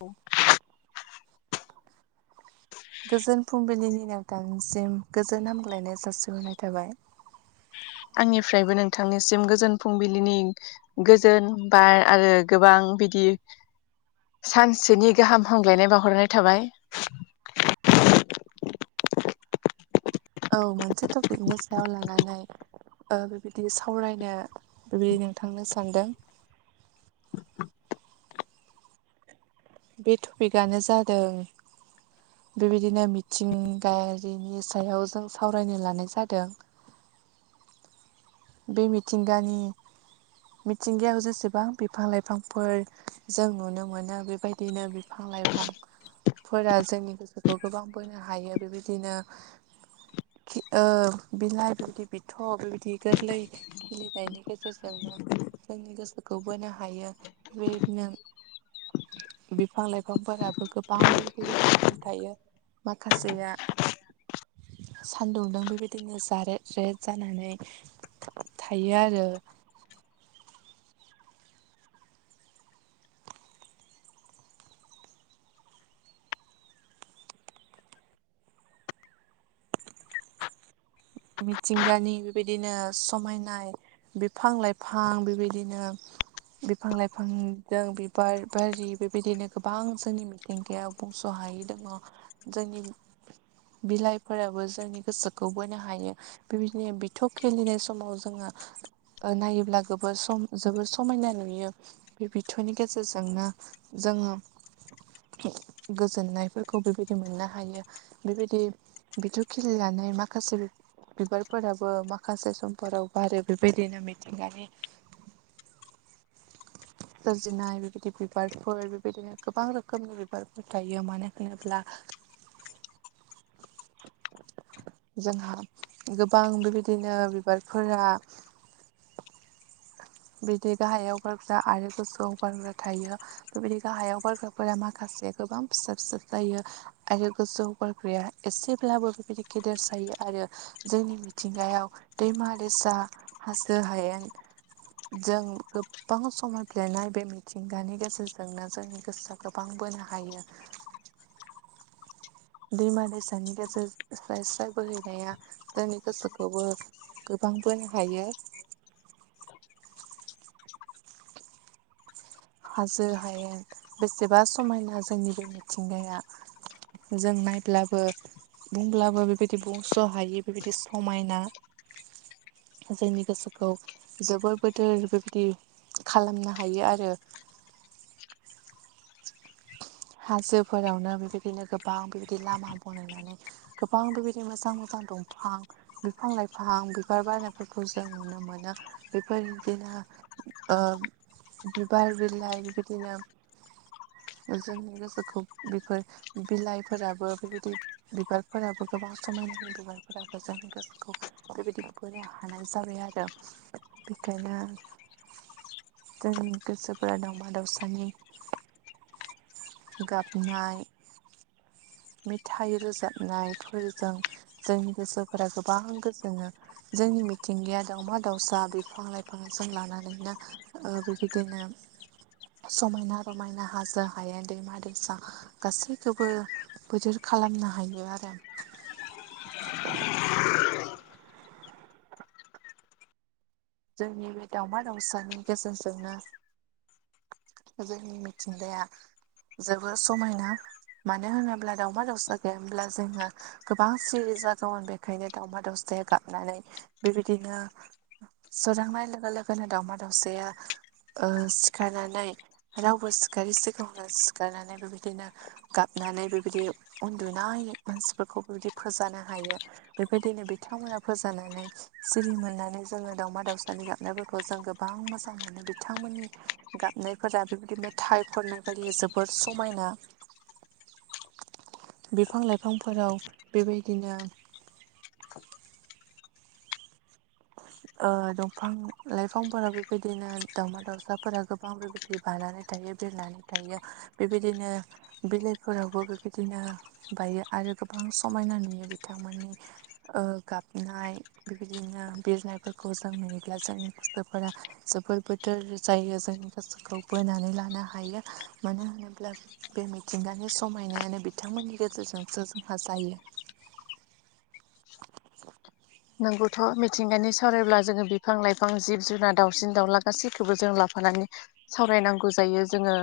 औ गोजोन फुंबिलिनि नोंथां निसिम गोजोन हामग्लायनाय जासिहरनाय थाबाय आंनिफ्रायबो नोंथांनिसिम गोजोन फुंबिलिनि गोजोन बार आरो गोबां बिदि सानसेनि गाहाम हामलायनाय बाउहरनाय थाबाय औ मोनसे टपिकनि सायाव लानानै बेबायदि सावरायनो बेबायदिनो नोंथां सानदों बे टपिकआनो जादों बेबायदिनो मिथिंगायारिनि सायाव जों सावरायनो लानाय जादों बे मिथिंगानि मिथिंगायाव जेसेबां बिफां लाइफांफोर जों नुनो मोनो बेबायदिनो बिफां बिफां लाइफांफोरा जोंनि गोसोखौ गोबां बोनो हायो बेबायदिनो ओ बिलाइ बेबायदि बिथ' बेबायदि गोरै खिलिनायनि गेजेरजोंनो जोंनि गोसोखौ बोनो हायो बेबायदिनो बिफां लाइफांफोराबो गोबां बेबायदि रोखोमनि थायो माखासेया सानदुंदों बेबायदिनो जारेद रेद जानानै थायो आरो मिथिंगानि बेबायदिनो समायनाय बिफां लाइफां बेबायदिनो बिफां लाइफांजों बिबार बारि बेबायदिनो गोबां जोंनि मिथिंगाया बुंस' हायो जनि बिलाइफोराबो जोंनि गोसोखौ बोनो हायो हायो बेबायदिनो बिथौ खेलिनाय समाव जोङो नायोब्ला गो सम जोबोद समायना नुयो बे बिथनि गेजेरजोंनो जोङो गोजोननायफोरखौ बेबायदि मोननो हायो बेबायदि बेथ' खिल लानाय माखासे बिबारफोराबो माखासे समफोराव बारो बेबायदिनो मिथिंगानि [inaudible] सोरजिनाय बेबायदि बिबारफोर बेबायदिनो गोबां रोखोमनि बिबारफोर थायो मानो होनोब्ला जोंहा गोबां बेबायदिनो बिबारफोरा बिदि गाहायाव गारग्रा आरो गोसोआव गारग्रा थायो बेबायदि गाहायाव गारग्राफोरा माखासे गोबां फिसा फिसाब जायो आरो गोजौ बग्राया एसेब्लाबो बेबायदि गेदेर जायो आरो जोंनि मिथिंगायाव दैमा दैसा हाजो हायेन जों गोबां समाय बिलिरनाय बे मिथिंगानि गेजेरजोंनो जोंनि गोसोआ गोबां बोना हायो दैमा दैसानि गेजेरजों स्राय स्राय बोहैनाया जोंनि गोसोखौबो गोबां नो हायो। हाजो हायेन बेसेबा समायना जोंनि बे मिथिंगाया जों नायब्लाबो बुंब्लाबो बेबायदि बुंस हायि बेबायदि समायना जोंनि गोसोखौ जोबोर बोदोर बेबायदि खालामनो हायो आरो हाजोफोरावनो बेबायदिनो गोबां बेबायदि लामा बनायनानै गोबां बेबायदि मोजां मोजां बिफां दफां बिफां लाइफां बिबार बायनायफोरखौ जों नुनो मोनो बेफोरदिनो बिबार बिलाइ बेबायदिनो जोंनि गोसोखौ बेफोर बिलाइफोराबो बेबायदि बिबारफोराबो गोबां समायना नि बिबारफोराबो जों गोसोखौ बेबायदि बोनो हानाय जाबाय आरो बेखायनो जोंनि गोसोफोरा दमा दावसानि गाबनाय मेथाइ रोजाबनायफोरजों जोंनि गोसोफोरा गोबां गोजोनो जोंनि मिथिंगाया दाावमा दाावसा बिफां लाइफां जों लानानैनो ओ बेबायदिनो समायना रमायना हाजो हायेन दैमा दैसा गासैखौबो बोथोर खालामनो हायो आरो जोंनि बे दावमा दाउसानि गेजेरजोंनो जोंनि मिथिंगाया जोबोर समायना मानो होनोब्ला दाावमा दावउसा गैयामब्ला जोङो गोबां सिरि जागौमोन बेखायनो दाउमा दाव गाबनानै बेबायदिनो सोरां लोगो लोगोनो दावमा दावसाया सिखारनानै रावबो सिखारि सिगाङानो सिखारनानै बेबायदिनो गाब नानै बेबायदि उन्दुनाय मानसिफोरखौ बेबायदि फोजानो हायो बेबायदिनो बिथांमोना फोजानानै सिरि मोननानै जोङो। दावमा दावसानि गाबनायफोरखौ जों गोबां मोजां मोनो बिथांमोननि गाबनायफोरा बेबदिनो मेथाइ खननाय बायदि जोबोर समायना। बिफां लाइफांफोराव बेबायदिनो। [unintelligible] [inaudible] ओ दंफां लाइफांफोरा बेबायदिनो दावमा दाउसाफोरा गोबां बेबायदि बानानै थायो। बिरनानै थायो बेबायदिनो बिलाइफोरावबो बेबायदिनो बायो आरो। गोबां समायना नुयो बिथांमोननि ओ गाबनाय बेबायदिनो। बिरनायफोरखौ जों नुयोब्ला जोंनि गोसोफोरा जोबोर बोथोर जायो जोंनि गोसोखौबो। होननानै लानो हायो मानो होनोब्ला बे मिथिंगानि समायनायानो बिथांमोननि गेजेरजों। जो जोंहा जायो। नोंगौथ' मिथिंगानि सावरायब्ला जोङो बिफां लाइफां जिब जुनार दावउसिन दाउला गासैखौबो जों लाफानानै। सावरायनांगौ जायो जोङो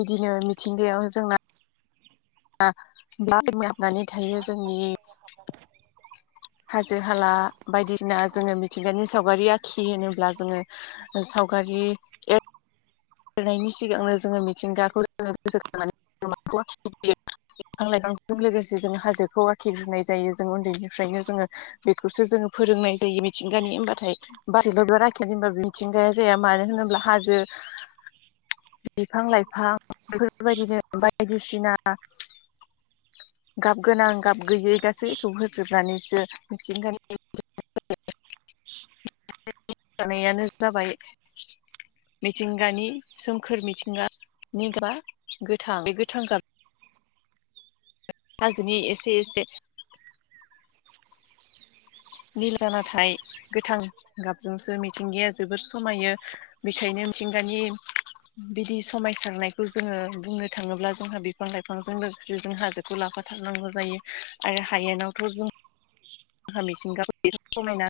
बिदिनो मिथिंगायाव जोंना। [inaudible] [unintelligible] हाबनानै थायो जोंनि। हाजो हाला बायदिसिना जोङो मिथिंगानि सावगारि आखि होनोब्ला जोङो ओ साव। गारि [unintelligible] नायनि सिगांनो जोङो मिथिंगाखौ जों गोसोखांनानै। [unintelligible] बेजों लोगोसे जों हाजोखौ आखिग्रोनाय जायो जों बेनिफ्रायनो जोङो बेखौसो जोङो फोरोंनाय जायो। मिथिंगानि होमथाय बाथै लोब लाखिबा बे मिथिंगाया जाया मानो होनोब्ला हाजो। बिफां लाइफां बेफोरबायदिनो बायदिसिना। गाब गोनां गाब गैयै गासैखौ होजोबनानैसो मिथिंगानि। [inaudible] नायानो जाबाय। मिथिंगानि सोमखोर मिथिंगानि गा गोथां बे गोथां गाब। हाजोनि एसे एसे। निल जानाथाय गोथां गाबजोंसो मिथिंगाया जोबोर समायो बेखायनो। मिथिंगानि। बिदि समायसारनायखौ जोङो बुंनो थाङोब्ला जोंहा बिफां लाइफांजों लोगोसे जों हाजोखौ लाब होथारनांगौ जायो आरो हायेनावथ' जों आंहा मिथिंगा समायना।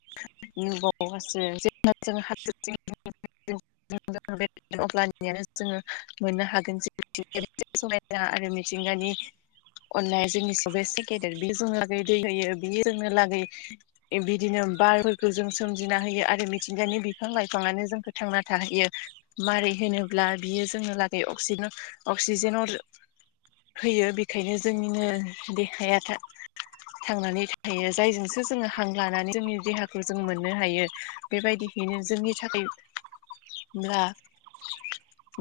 नबावासो जेनेबा जों। [unintelligible] अब्ला जोङो मोननो हागोन जे समायना आरो मिथिंगा। नि अननाय जोंनि एसे गेदेर बे जोंङो दै होयो बियो। जोंनो लागै बिदिनो बारफोरखौ जों सोमजिना होयो आरो मिथिंगानि बिफां लाइफांङानो। जोंखौ थांना थाहैयो मारै होनोब्ला बियो जोंनो लागै अक्सिजेनाव। होयो बेखायनो जोंनिनो देहाया था थांनानै। हायो जायजोंसो जोङो हां लानानै जोंनि देहाखौ जों मोननो हायो बेबायदियैनो जोंनि थाखाय। होआ।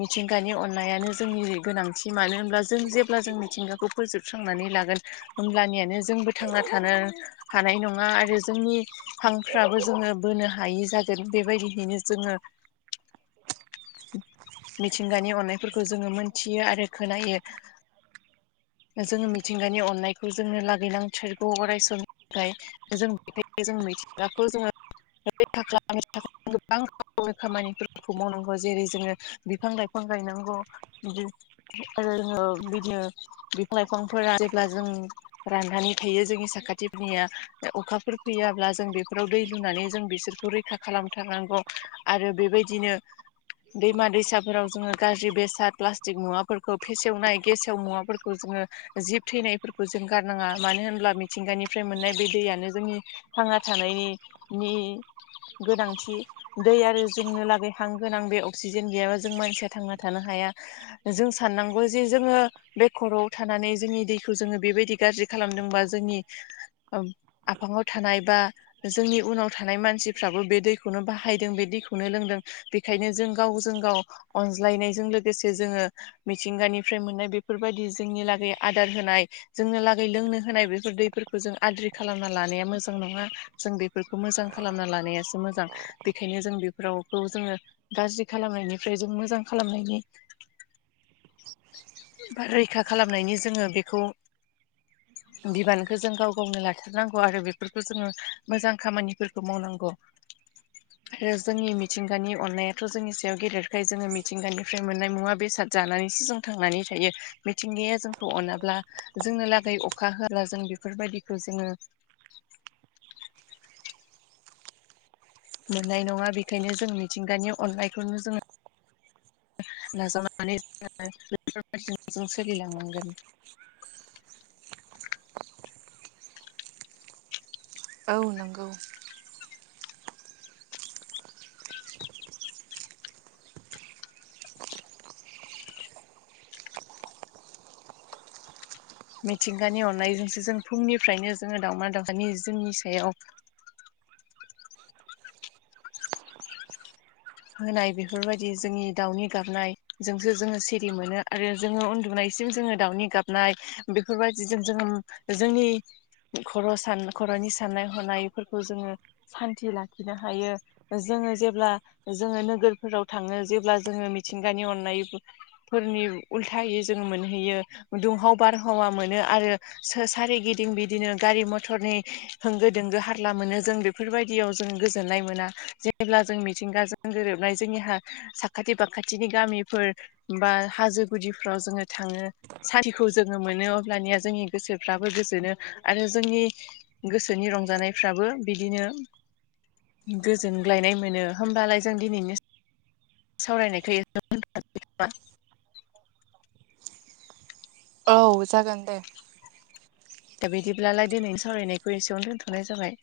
मिथिंगानि अननायानो जोंनि गोनांथि मानो होनब्ला जों जेब्ला जों मिथिंगाखौ फोजोबस्रांनानै। लागोन होमब्लानियानो जोंबो थांना थानोब्ला। हानाय नङा आरो जोंनि हांफ्राबो जोङो बोनो हायि जागोन बेबायदियैनो जों। जोङो। [inaudible] [inaudible] मिथिंगानि अननायफोरखौ जोङो मोनथियो आरो खोनायो। जोङो मिथिंगानि अननायखौ जोंनो लागिनांथारगौ अरायसम। ओमफ्राय जों मिथिंगाखौ जों जोङो। [unintelligible] थाखाय गोबां रनि खामानिफोरखौ मावनांगौ जेरै जोङो बिफां लाइफां। बिफां गायनांगौ बि आरो जोङो बिदिनो बिफां लाइफांफोरा जेब्ला जों राननानै थायो जोंनि साखाथि निया अखाफोर फैयाब्ला जों बेफोराव दै लुनानै जों बिसोरखौ रैखा खालामथारनांगौ आरो बेबायदिनो दैमा दैसाफोराव जोङो गाज्रि बेसाद प्लास्टिक मुवाफोरखौ फेसेवनाय गेसाव मुवाफोरखौ जों जिब थैनायफोरखौ जों गारनाङा मानो होनब्ला मिथिंगानि फ्राय मोननाय बे दैयानो जोंनि थांना थानायनि नि गोनांथि दै आरो जोंनो लागै हां गोनां बे अक्सिजेन गैयाबा जों मानसिया थांना थानो हा मा जों साननांगौ जे जोङो बेखर'आव थानानै जोंनि दैखौ जोङो बेबायदि गाज्रि खालाम खालामदोंबा जोंनि [inaudible] औ आफाङाव थानाय बा जोंनि उनाव थानाय मानसिफ्राबो बे दैखौनो बाहायदों बै दै खौनो लोंदों बेखायनो जों गावजों गाव अनज्लायनायजों लोगोसे जोङो मिथिंगानि मोननाय बेफोरबायदि जोंनि लागै आदार होनाय जोंनो लोंनो होनाय बेफोर दै फोरफोरखौ जों आद्रि खालामना लानाया मोजां नङा जों बेफोरखौ मोजां खालामना लानायासो मोजां बे बेखायनो जों बेफोरावखौ जोङो गाज्रि खालामनायनिफ्राय जों मोजां खालामनायनि [inaudible] रैखा खालामनायनि जोङो बेखौ बिबान जों गाव गावनो लाथारनांगौ आरो बेफोरखौ जोङो मोजां खामानिफोरखौ मावनांगौ [inaudible] आरो जोंनि मिथिंगानि अननायाथ' जोंनि सायाव गेदेरखाय जोङो मिथिंगानिफ्राय मोननाय मुवा बेसाद जानानैसो जों थांनानै थायो मिथिंगाया जोंखौ अनाब्ला जोंनो लागै अखा होआब्ला जों बेफोरबायदिखौ जोङो मोननाय नङा बेखायनो जों मिथिंगानि अननायखौनो जोङो नाजावनानै जोङो जों सोलिलांनांगोन [inaudible] औ नंगौ मिथिंगानि अननायजोंसो जों फुंनिफ्रायनो जोङो दाउमा दाउसानि जोंनि सायाव [inaudible] होनाय बेफोरबायदि जोंनि दाउनि गाबनायजोंसो जोङो सिरि मोनो आरो जोङो उन्दुनाय सिम जोङो दाउनि गाबनाय बेफोरबायदिजों जोङो जोंनि खर' सान खर'नि साननाय हनायफोरखौ जोङो सान्थि लाखिनो हायो जों जोङो जेब्ला जोङो नोगोरफोराव थाङो जेब्ला जोङो मिथिंगानि अननायफोरनि उलथायै जों मोनहैयो दुंहाव बारहावा मोनो आरो सोरारिगिदिं बिदिनो गारि मटरनि होंगो दोंगो हारला मोनो जों बेफोरबायदियाव जों गोजोननाय मोना जेब्ला जों मिथिंगाजों गोरोबनाय जोंनिहा साखाथि फाखाथिनि गामिफोर बा हाजो गुदिफ्राव जोङो थाङो सारिखौ जोङो मोनो अब्लानिया जोंनि गोसोफ्राबो गोजोनो आरो जोंनि गोसोनि रंजानायफ्राबो बिदिनो गोजोनग्लायनाय मोनो होमबालाय जों दिनैनि [unintelligible] सावरायनायखौ एसेयावनो दोन्थ'नो नामा औ जागोन दे दा बिदिब्लालाय दिनैनि सावरायनायखौ एसेयावनो दोनथ'नाय जाबाय।